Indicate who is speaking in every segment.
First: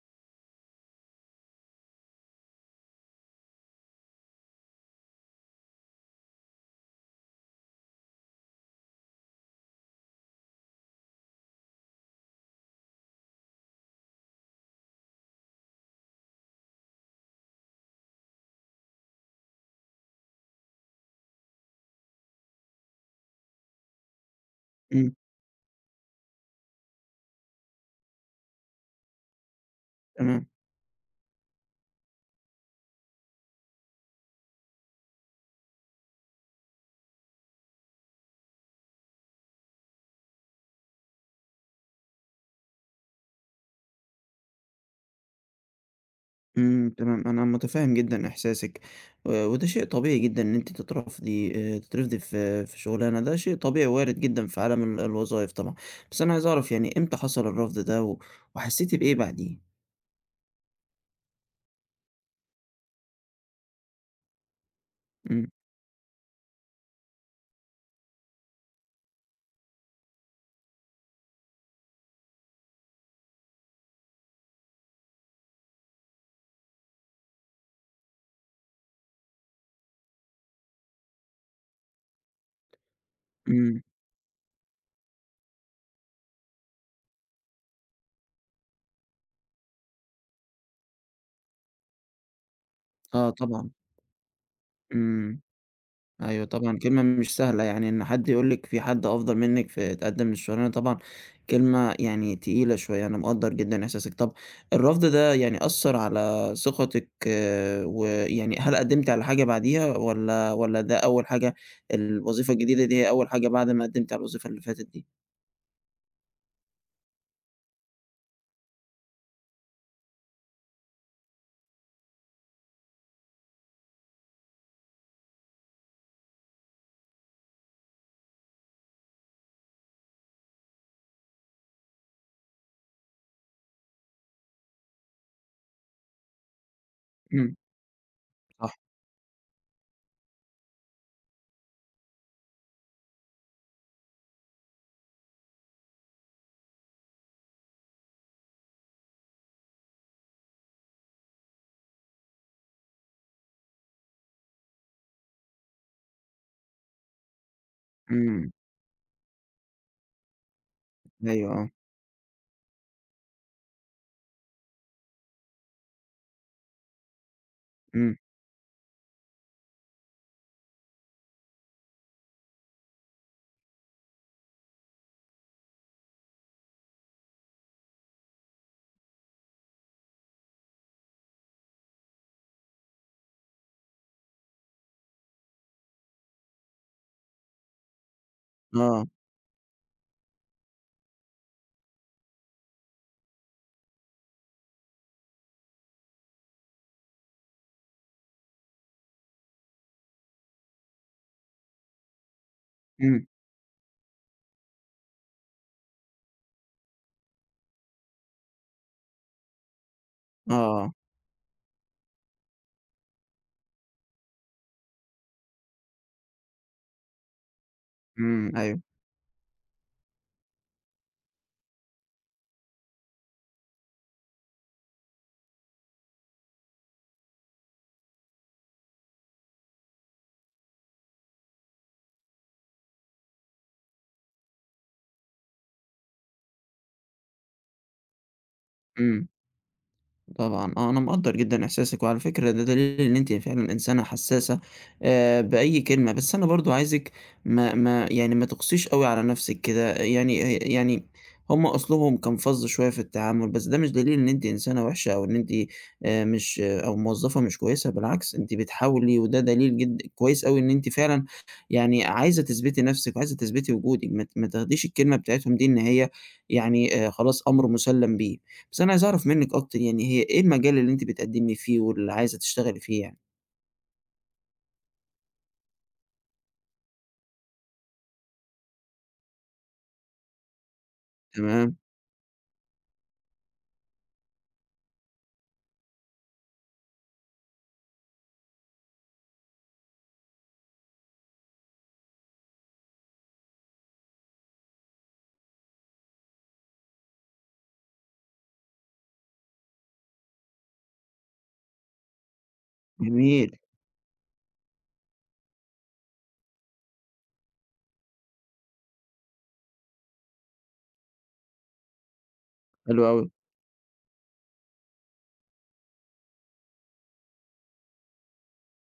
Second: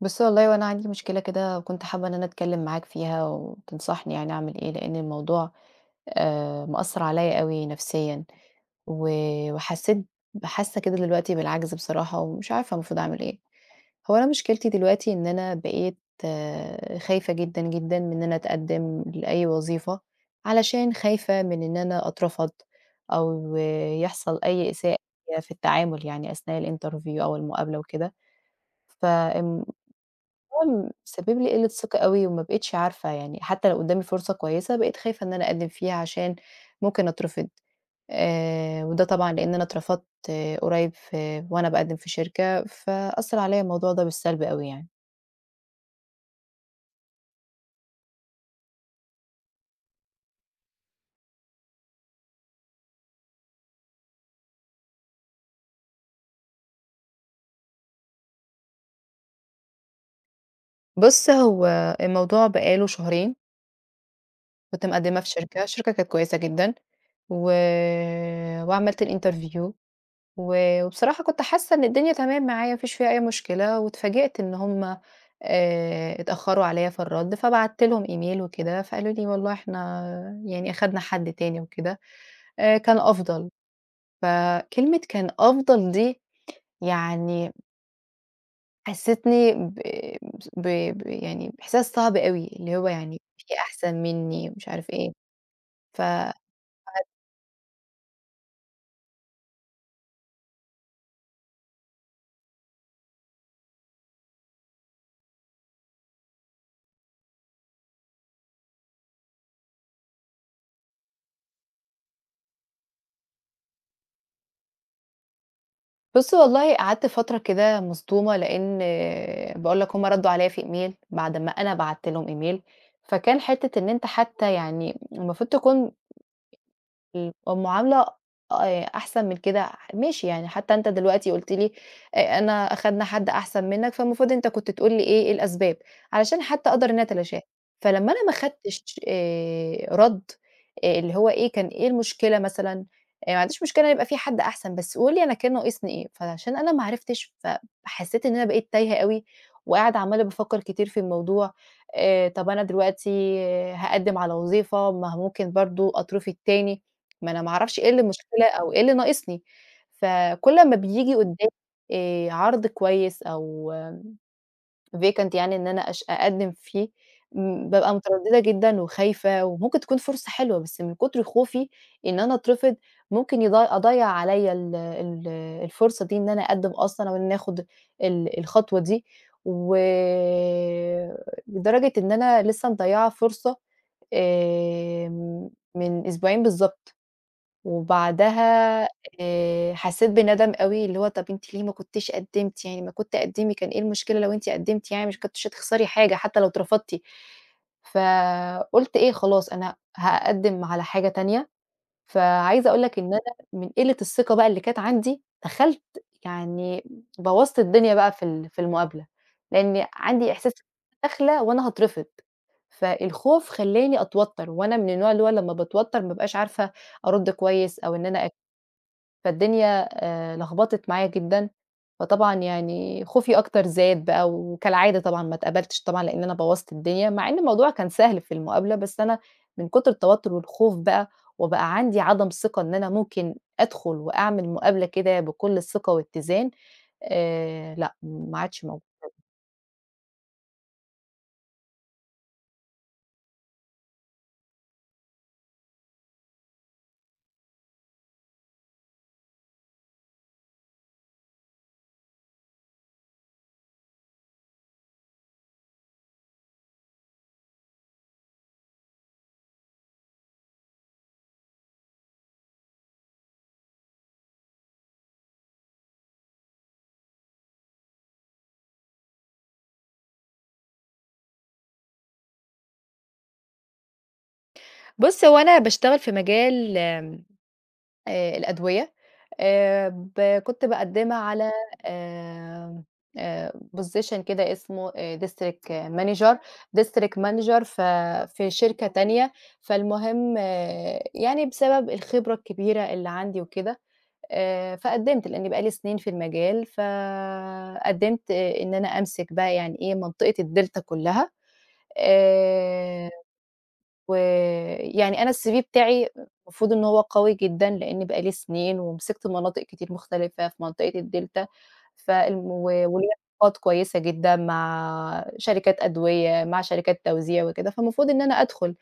Speaker 1: بُصّي، والله هو أنا عندي مشكلة كده، وكنت حابة إن أنا أتكلّم معاك فيها وتنصحني يعني أعمل إيه، لإن الموضوع مأثّر عليّا أوي نفسيًا و وحسّيت حاسّة كده دلوقتي بالعَجْز بصراحة، ومش عارفة المفروض أعمل إيه. هو أنا مشكلتي دلوقتي إن أنا بقيت خايفة جدًا، جدًا من إن أنا أتقدِّم لأي وظيفة، علشان خايفة من إن أنا أترفض أو يحصل أي إساءة
Speaker 2: إمم،
Speaker 1: في التعامل، يعني أثناء الinterview أو المقابلة وكده. فم
Speaker 2: تمام.
Speaker 1: هو سبب لي قلة ثقة أوي، وما بقيتش عارفة يعني حتى لو قدامي فرصة كويسة بقيت خايفة إن أنا أقدّم فيها عشان ممكن أترفض. وده طبعًا لإن أنا اترفضت قريب، في وأنا باقدّم في شركة، فأثّر عليّا الموضوع ده بالسلب أوي يعني.
Speaker 2: إمم، تمام. أنا متفهم جدًا إحساسِك، وده شيء طبيعي جدًا إن أنتِ تترفضي في شغلانة. ده شيء طبيعي وارد جدًا في عالم الوظايف طبعًا. بس أنا عايز أعرف يعني إمتى حصل الرفض ده، وحسيتِ بإيه بعديه؟
Speaker 1: بُص، هو الموضوع بقى له شهرين، كنت مقدّمة في
Speaker 2: إمم.
Speaker 1: شركة، الشركة كانت كويسة جدًا، و وعملت الinterview، وبصراحة كنت حاسة إن الدنيا تمام معايا، ما فيش فيها أي مشكلة، واتفاجئت إن هُم اتأخروا عليَّ في الرد، فبعت لهم email وكده، فقالوا لي والله إحنا يعني أخدنا حد تاني وكده، كان أفضل.
Speaker 2: إمم.
Speaker 1: فكلمة كان أفضل دي يعني حسّستني ب ب ب يعني بإحساس صعب أوي، اللي هو يعني
Speaker 2: آه
Speaker 1: في
Speaker 2: طبعًا.
Speaker 1: أحسن منّي ومش عارف إيه.
Speaker 2: إمم.
Speaker 1: ف
Speaker 2: أيوه طبعًا كلمة مش سهلة، يعني إن حد يقول لِك في حد أفضل منِّك فاتقدّم للشغلانة طبعًا كلمة يعني تقيلة شوية. أنا مقدّر جدًا إحساسِك. طب الرفض ده يعني أثّر على ثقتِك، آه، ويعني هل قدّمتِ على حاجة بعديها والّا ده أول حاجة؟ الوظيفة الجديدة دي هي أول حاجة بعد ما قدّمتِ على الوظيفة اللي فاتت دي؟
Speaker 1: بُص، والله قعدت فترة كده مصدومة، لإن باقول لك هُم ردّوا عليّا في email بعد ما أنا بعتّ لهم email، فكان حتّة إن أنت حتى يعني المفروض تكون المعاملة أحسن من كده، ماشي يعني حتى أنت دلوقتي قُلت لي أنا أخدنا حد أحسن منّك، فالمفروض أنت كنت تقول لي إيه الأسباب، علشان حتى أقدر إن أنا أتلاشاها.
Speaker 2: إمم.
Speaker 1: فلمّا أنا ما
Speaker 2: صح.
Speaker 1: خدتش رَد، اللي هو إيه، كان إيه المشكلة مثلًا؟ ما عنديش مشكلة يبقى في حد أحسن، بس قُل لي أنا كان ناقصني إيه، فعشان أنا ما عرفتش فحسيت إن أنا بقيت تايهة أوي، وقاعدة عمّالة بافكّر كتير في الموضوع. طَب أنا دلوقتي هاقدّم على وظيفة، ما هو ممكن برضه أترفض تاني. ما أنا ما أعرفش إيه اللي المشكلة
Speaker 2: إمم.
Speaker 1: أو إيه اللي ناقصني، فكل أمّا بييجي قدّامي
Speaker 2: أيوه. آه.
Speaker 1: عرض كويس أو vacant، يعني إن أنا أقدّم فيه، بابقى
Speaker 2: إمم.
Speaker 1: مترددة جدًا وخايفة، وممكن تكون فرصة حلوة، بس من كتر خوفي إن أنا أترفض ممكن أضيّع عليَّ ال ال الفرصة دي، إن أنا أقدّم أصلًا أو إن أنا آخُد الخطوة دي، و لدرجة إن أنا لسه مضيّعة فرصة آمم، من أسبوعين بالضبط. وبعدها
Speaker 2: آه.
Speaker 1: حسّيت بندم أوي، اللي هو طَب أنتِ ليه ما كنتيش قدّمتِ؟ يعني ما كنت قدّمي، كان إيه المشكلة لو أنتِ قدّمتِ؟ يعني مش كنتيش هتخسري حاجة حتى لو اترفضتِ. فقُلت إيه، خلاص أنا هاقدّم على حاجة تانية، فعايزة أقول لك إن
Speaker 2: إمم.
Speaker 1: أنا من قِلّة الثقة بقى اللي كانت عندي، دخلت يعني بوّظت الدنيا بقى في المقابلة، لإن عندي إحساس
Speaker 2: آه.
Speaker 1: داخلة وأنا هاترفض، فالخوف خلّاني أتوتّر، وأنا من النوع اللي هو لمّا باتوتّر ما بابقاش عارفة أرُد كويس أو إن أنا،
Speaker 2: إمم. أيوه.
Speaker 1: فالدنيا لخبطت معايا جدًا، فطبعًا يعني خوفي أكتر زاد بقى، وكالعادة طبعًا ما اتقبلتش طبعًا لإن أنا بوّظت الدنيا، مع إن الموضوع كان سهل في المقابلة، بس أنا من كتر التوتر والخوف بقى، وبقى عندي عدم ثقة إن أنا ممكن أدخل وأعمل مقابلة كده بكل الثقة واتّزان، لأ ما عادش موجود.
Speaker 2: إمم. طبعًا آه، أنا مقدّر جدًا إحساسِك، وعلى فكرة ده دليل إن أنتِ فعلًا إنسانة حسّاسة بأي كلمة، بس أنا برضه عايزِك ما تقسيش أوي على نَفْسِك كده، يعني هم أصلهم كان فَظ شوية في التعامل، بس ده مش دليل إن أنتِ إنسانة وِحشة أو إن أنتِ مش أو موظّفة مش كويسة. بالعكس أنتِ بتحاولي وده دليل جد كويس أوي إن أنتِ فعلًا يعني عايزة تثبتي نَفْسِك وعايزة تثبتي وجودِك. ما تاخديش الكلمة بتاعتهم دي إن هي يعني خلاص أمر مُسلَّم بيه. بس أنا عايز أعرف منِّك أكتر، يعني هي إيه المجال اللي أنتِ بتقدّمي فيه واللي عايزة تشتغلي فيه يعني؟
Speaker 1: بُص، هو أنا باشتغل في مجال الأدوية، ب كنت باقدّمها على،
Speaker 2: تمام.
Speaker 1: آمم آآ position كده اسمه district manager district manager ف في شركة تانية. فالمهم يعني بسبب الخبرة الكبيرة اللي عندي وكده، فقدّمت لإني بقى لي سنين في المجال، فقدّمت إن أنا أمسك بقى يعني إيه منطقة الدلتا كلّها. آآ
Speaker 2: جميل.
Speaker 1: ويعني أنا الCV بتاعي المفروض إن هو قوي جدًا، لإني بقى لي سنين ومسكت مناطق كتير مختلفة في منطقة الدلتا، فالم و
Speaker 2: حلو
Speaker 1: وليّا
Speaker 2: أوي.
Speaker 1: علاقات كويسة جدًا مع شركات أدوية، مع شركات توزيع وكده، فالمفروض إن أنا أدخل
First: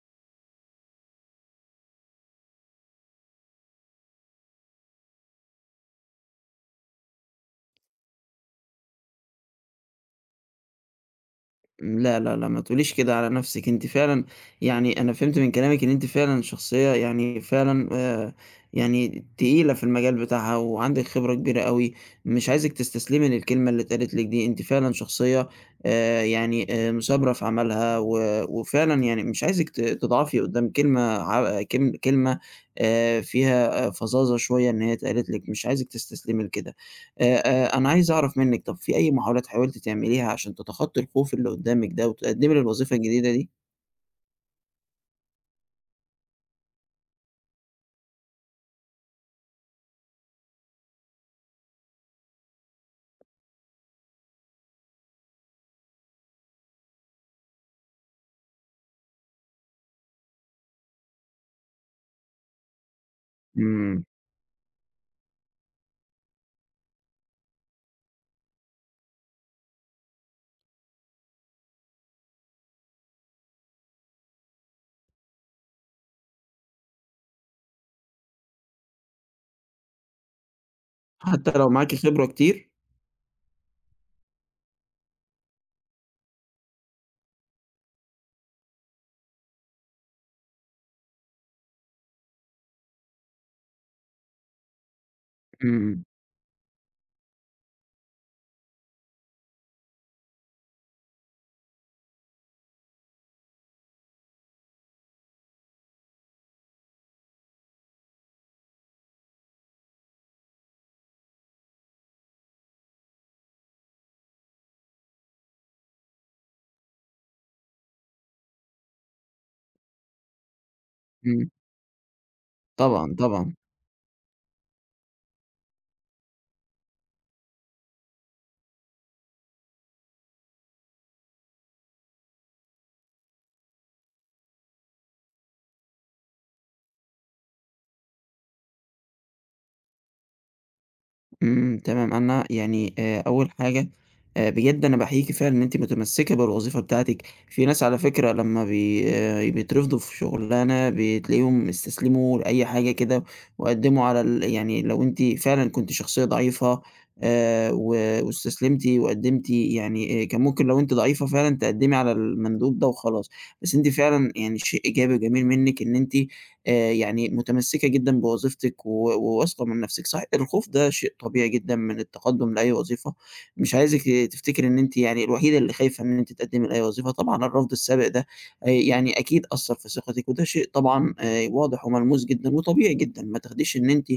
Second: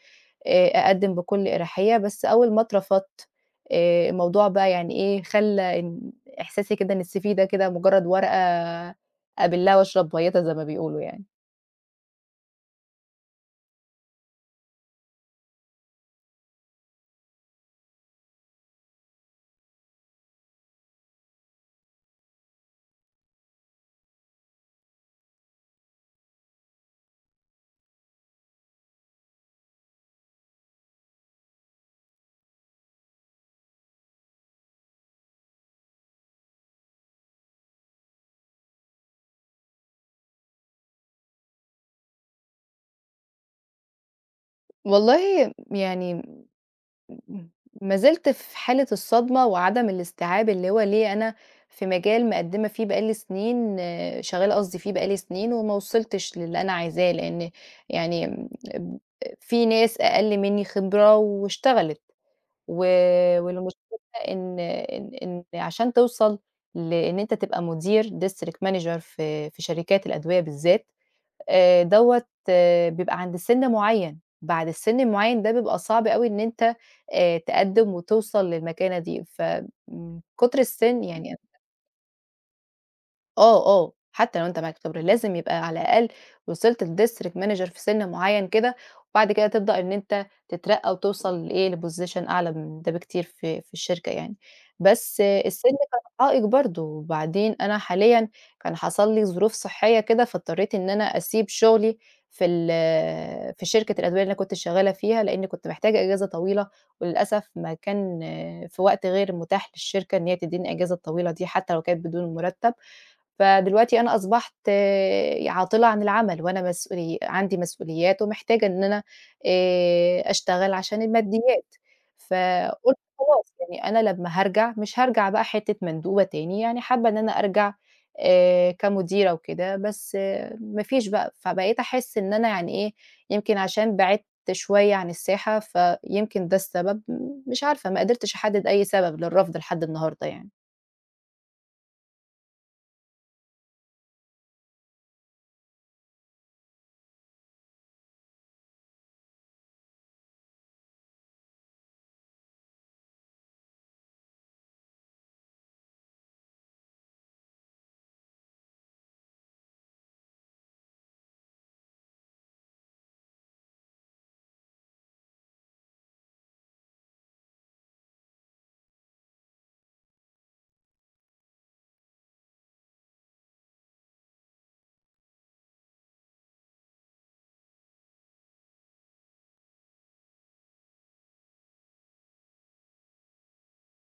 Speaker 1: أقدّم بكل إريحية، بس أول ما اترفضت الموضوع بقى يعني إيه، خلّى إن إحساسي كده إن الCV ده كده مجرد ورقة أبِلّها وأشرب مَيّتها زي ما بيقولوا يعني.
Speaker 2: لا، لا، لا، ما تقوليش كده على نفسِك. أنتِ فعلًا يعني أنا فهمت من كلامِك إن أنتِ فعلًا شخصية يعني فعلًا يعني تقيلة في المجال بتاعها وعندِك خبرة كبيرة أوي. مش عايزِك تستسلمي للكلمة اللي اتقالت لِك دي. أنتِ فعلًا شخصية يعني مثابرة في عملها و وفعلًا يعني مش عايزِك تضعفي قدّام كلمة ع كلم كلمة فيها آه، فظاظة شوية إن هي اتقالت لِك. مش عايزِك تستسلمي لكده. أنا عايز أعرف منِّك طَب في أي محاولات حاولتِ تعمليها عشان تتخطّي الخوف اللي قُدّامِك ده وتتقدّمي للوظيفة الجديدة دي؟
Speaker 1: والله يعني إمم. ما زلت في حالة الصدمة وعدم الاستيعاب، اللي هو ليه أنا في مجال مقدّمة فيه بقى لي سنين، شغّالة قصدي فيه بقى لي سنين وما وصلتش للي أنا عايزاه، لإن يعني م ب في ناس أقل منّي خبرة واشتغلت، و والمشكلة
Speaker 2: إمم.
Speaker 1: إن عشان توصل لإن أنت تبقى مدير district manager في شركات الأدوية بالذات، دوّة بيبقى عند سِن معيّن، بعد السِن المعيّن ده بيبقى صعب أوي إن أنت تقدّم وتوصل للمكانة دي. من كتر السِن يعني
Speaker 2: حتى لو معاكِ خبرة كتير؟
Speaker 1: آه، آه، حتى لو أنت معاك خبرة، لازم يبقى على الأقل وصلت لdistrict manager في سِن معيّن كده، وبعد كده تبدأ إن أنت تترقّى وتوصل لإيه، لposition أعلى من ده بكتير في الشركة يعني. بس السِن كان
Speaker 2: إمم.
Speaker 1: عائق برضه، وبعدين أنا حاليًا كان حصل لي ظروف صحية كده، فاضطريت إن أنا أسيب شغلي في ال في شركة الأدوية اللي أنا كنت شغّالة فيها، لإني كنت محتاجة إجازة طويلة، وللأسف ما كان في وقت غير متاح للشركة إن هي تدّيني الإجازة الطويلة دي، حتى لو كانت بدون مرتب. فدلوقتي أنا أصبحت عاطلة عن العمل، وأنا عندي مسؤوليات ومحتاجة إن أنا أشتغل عشان
Speaker 2: إمم.
Speaker 1: الماديات، فقُلت
Speaker 2: طبعًا،
Speaker 1: خلاص
Speaker 2: طبعًا.
Speaker 1: يعني أنا لمّا هارجع مش هارجع بقى حتة مندوبة تاني، يعني حابة إن أنا أرجع كمديرة وكده، بس ما فيش بقى، فبقيت أحس إن أنا يعني إيه، يمكن عشان بعدت شوية عن الساحة، فيمكن ده السبب، مش عارفة ما قدرتش أحدد أي سبب للرفض لحد النهارده يعني.
Speaker 2: إمم، تمام. أنا يعني أول حاجة بجد أنا باحييكِ فعلًا إن أنتِ متمسكة بالوظيفة بتاعتِك. في ناس على فكرة لمّا بي آه، بيترفضوا في شغلانة بتلاقيهم استسلموا لأي حاجة كده، وقدّموا على يعني لو أنتِ فعلًا كنتِ شخصية ضعيفة و واستسلمتِ وقدّمتِ يعني كان ممكن لو أنتِ ضعيفة فعلًا تقدّمي على المندوب ده وخلاص. بس أنتِ فعلًا يعني شيء إيجابي وجميل منِّك إن أنتِ يعني متمسكة جدًا بوظيفتِك وواثقة من نفسِك. صحيح الخوف ده شيء طبيعي جدًا من التقدُّم لأي وظيفة. مش عايزِك تفتكري إن أنتِ يعني الوحيدة اللي خايفة إن أنتِ تقدّمي لأي وظيفة. طبعًا الرفض السابق ده يعني أكيد أثّر في ثقتِك وده شيء طبعًا واضح وملموس جدًا وطبيعي جدًا. ما تاخديش إن أنتِ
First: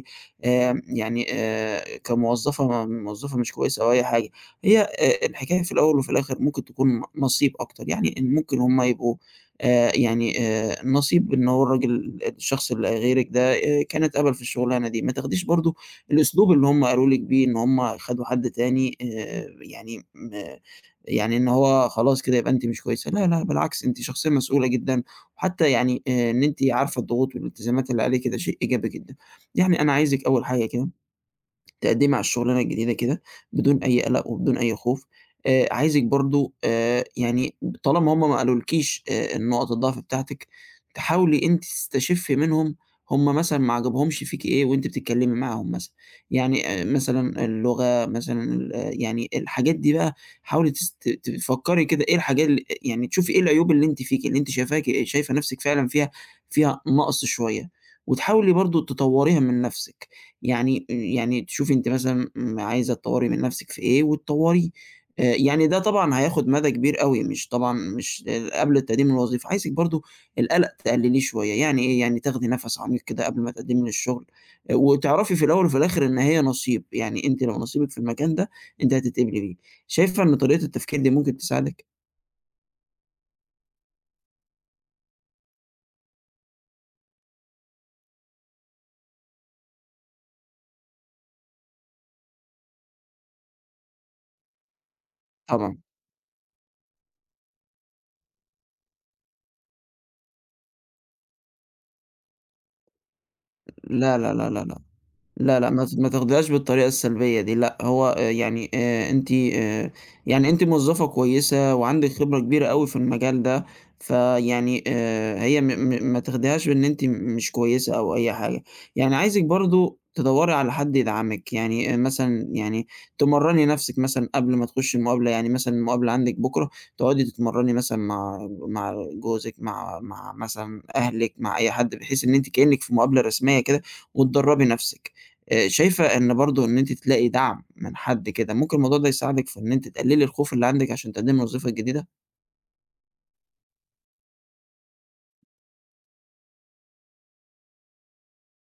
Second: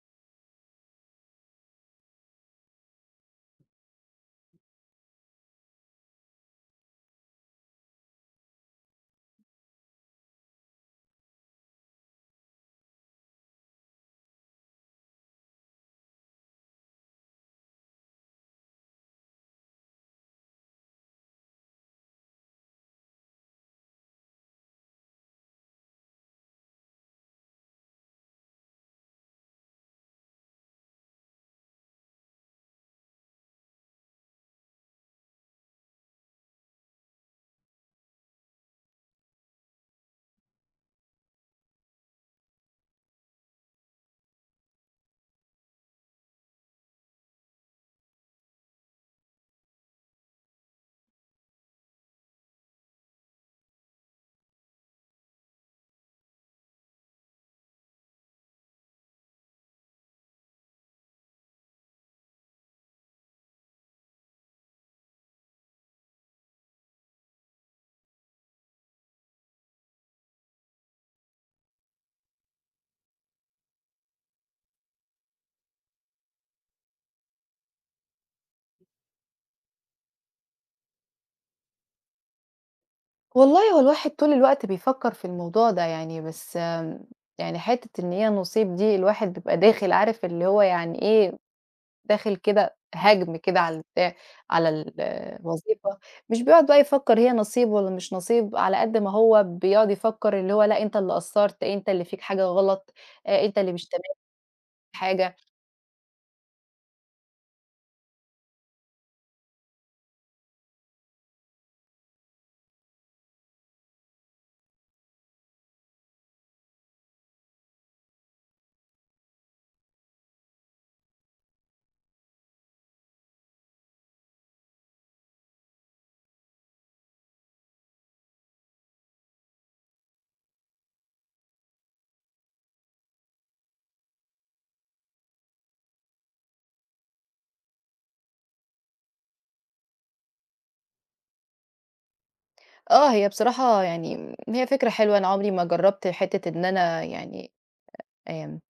Speaker 2: آمم يعني آآ كموظفة مش كويسة أو أي حاجة. هي الحكاية في الأول وفي الآخر ممكن تكون نصيب أكتر، يعني إن ممكن هم يبقوا نصيب إن هو الشخص اللي غيرِك ده كان اتقبل في الشغلانة دي. ما تاخديش برضه الأسلوب اللي هم قالوا لِك بيه إن هم خدوا حد تاني يعني يعني إن هو خلاص كده يبقى أنتِ مش كويسة. لا، لا، بالعكس أنتِ شخصية مسؤولة جدًا. وحتى يعني إن أنتِ عارفة الضغوط والالتزامات اللي عليكِ ده شيء إيجابي جدًا. يعني أنا عايزِك أول حاجة كده تقدّمي على الشغلانة الجديدة كده بدون أي قلق وبدون أي خوف. عايزِك برضه يعني طالما هُم ما قالولكيش نقط الضعف بتاعتِك، تحاولي أنتِ تستشفي منهم هُم مثلًا ما عجبهمش فيكِ إيه وأنتِ بتتكلّمي معاهم مثلًا. يعني مثلًا اللغة مثلًا ال آه، يعني الحاجات دي بقى حاولي تفكّري كده إيه الحاجات يعني تشوفي إيه العيوب اللي أنتِ فيكِ، اللي أنتِ شايفة نَفْسِك فعلًا فيها فيها نَقْص شوية. وتحاولي برضه تطوّريها من نَفْسِك. يعني يعني تشوفي أنتِ مثلًا عايزة تطوّري من نَفْسِك في إيه وتطوّري يعني ده طبعًا هياخُد مدى كبير أوي، مش طبعًا مش قبل التقديم للوظيفة. عايزِك برضه القَلَق تقلّليه شوية، يعني إيه، يعني تاخدي نَفَس عميق كده قبل ما تقدّمي للشُغل وتعرفي في الأول وفي الآخِر إن هي نصيب، يعني أنتِ لو نصيبِك في المكان ده أنتِ هتتقبلي بيه. شايفة إن طريقة التفكير دي ممكن تساعدِك؟
Speaker 1: والله هو الواحد طول الوقت بيفكّر في الموضوع ده يعني، بس يعني حتّة إن هي نصيب دي، الواحد بيبقى داخل عارف اللي هو يعني إيه، داخل كده هَجْم كده على
Speaker 2: طبعًا.
Speaker 1: الوظيفة، مش بيقعد بقى يفكّر هي نصيب والّا مش نصيب، على قد ما هو بيقعد يفكّر اللي هو لأ أنت اللي قصّرت، أنت اللي فيك حاجة غلط، أنت اللي مش تمام
Speaker 2: لا، لا، لا، لا، لأ.
Speaker 1: في حاجة.
Speaker 2: لا، لأ، ما تاخديهاش بالطريقة السلبية دي. لأ، هو يعني أنتِ يعني أنتِ موظفة كويسة وعندِك خبرة كبيرة أوي في المجال ده. فيعني هي م م ما تاخديهاش بإن أنتِ مش كويسة أو أي حاجة. يعني عايزِك برضه تدوّري على حد يدعمِك. يعني مثلًا يعني تمرّني نَفْسِك مثلًا قبل ما تخشي المقابلة. يعني مثلًا المقابلة عندِك بُكرة تقعدي تتمرّني مثلًا مع جوزِك، مع مثلًا أهلِك، مع أي حد، بحيث إن أنتِ كإنِّك في مقابلة رسمية كده وتدرّبي نَفْسِك. شايفة إن برضه إن أنتِ تلاقي دعم من حد كده، ممكن الموضوع ده يساعدك في إن أنتِ تقللي الخوف اللي عندِك عشان تقدمي الوظيفة الجديدة؟
Speaker 1: آه، هي بصراحة يعني هي فكرة حلوة، أنا عمري ما جرّبت حتّة إن أنا يعني آمم،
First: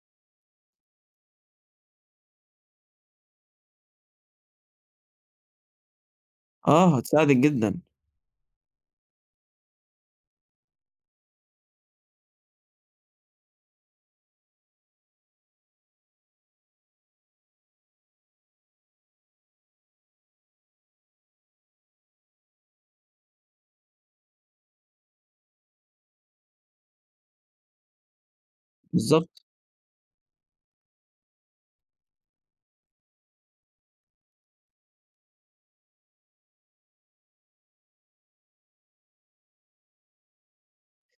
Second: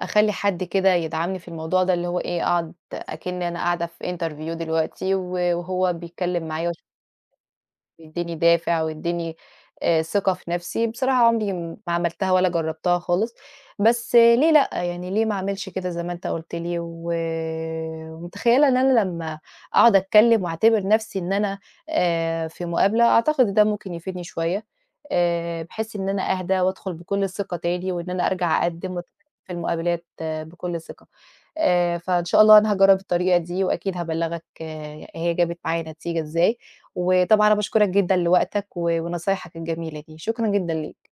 Speaker 1: أخلّي حد كده يدعمني في الموضوع ده، اللي هو إيه، أقعد أكِنّي أنا قاعدة في interview دلوقتي وهو بيتكلّم معايا
Speaker 2: آه، هتساعدِك جدًا.
Speaker 1: ويدّيني دافع ويدّيني ثقة في نَفْسي. بصراحة عمري ما عملتها ولا جرّبتها خالص، بس آه، ليه لأ، يعني ليه ما أعملش كده زي ما أنت قُلت لي، ومتخيّلة إن أنا لمّا أقعد أتكلّم وأعتبر نَفْسي إن أنا في مقابلة، أعتقد ده ممكن يفيدني شوية، بحيث إن أنا أهدى وأدخُل بكل ثقة تاني، وإن أنا أرجع أقدّم وأتكلّم
Speaker 2: بالضبط.
Speaker 1: في المقابلات بكل ثقة. فإن شاء الله أنا هاجرّب الطريقة دي وأكيد هابلّغك هي جابت معايا نتيجة إزاي، وطبعًا أنا باشكرك جدًا لوقتك ونصايحك الجميلة دي، شكرًا جدًا ليك،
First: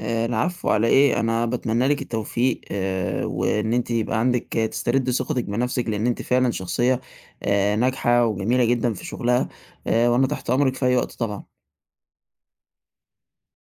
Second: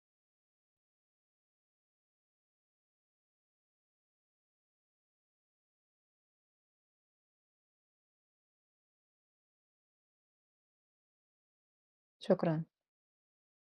Speaker 2: العفو على إيه، أنا باتمنى لِك التوفيق وإن أنتِ يبقى عندِك آه، تسترد ثقتِك بنفسِك، لإن أنتِ فعلًا شخصية ناجحة وجميلة جدًا في شغلها. وأنا تحت أمرِك في أي وقت طبعًا.
Speaker 1: شكرًا.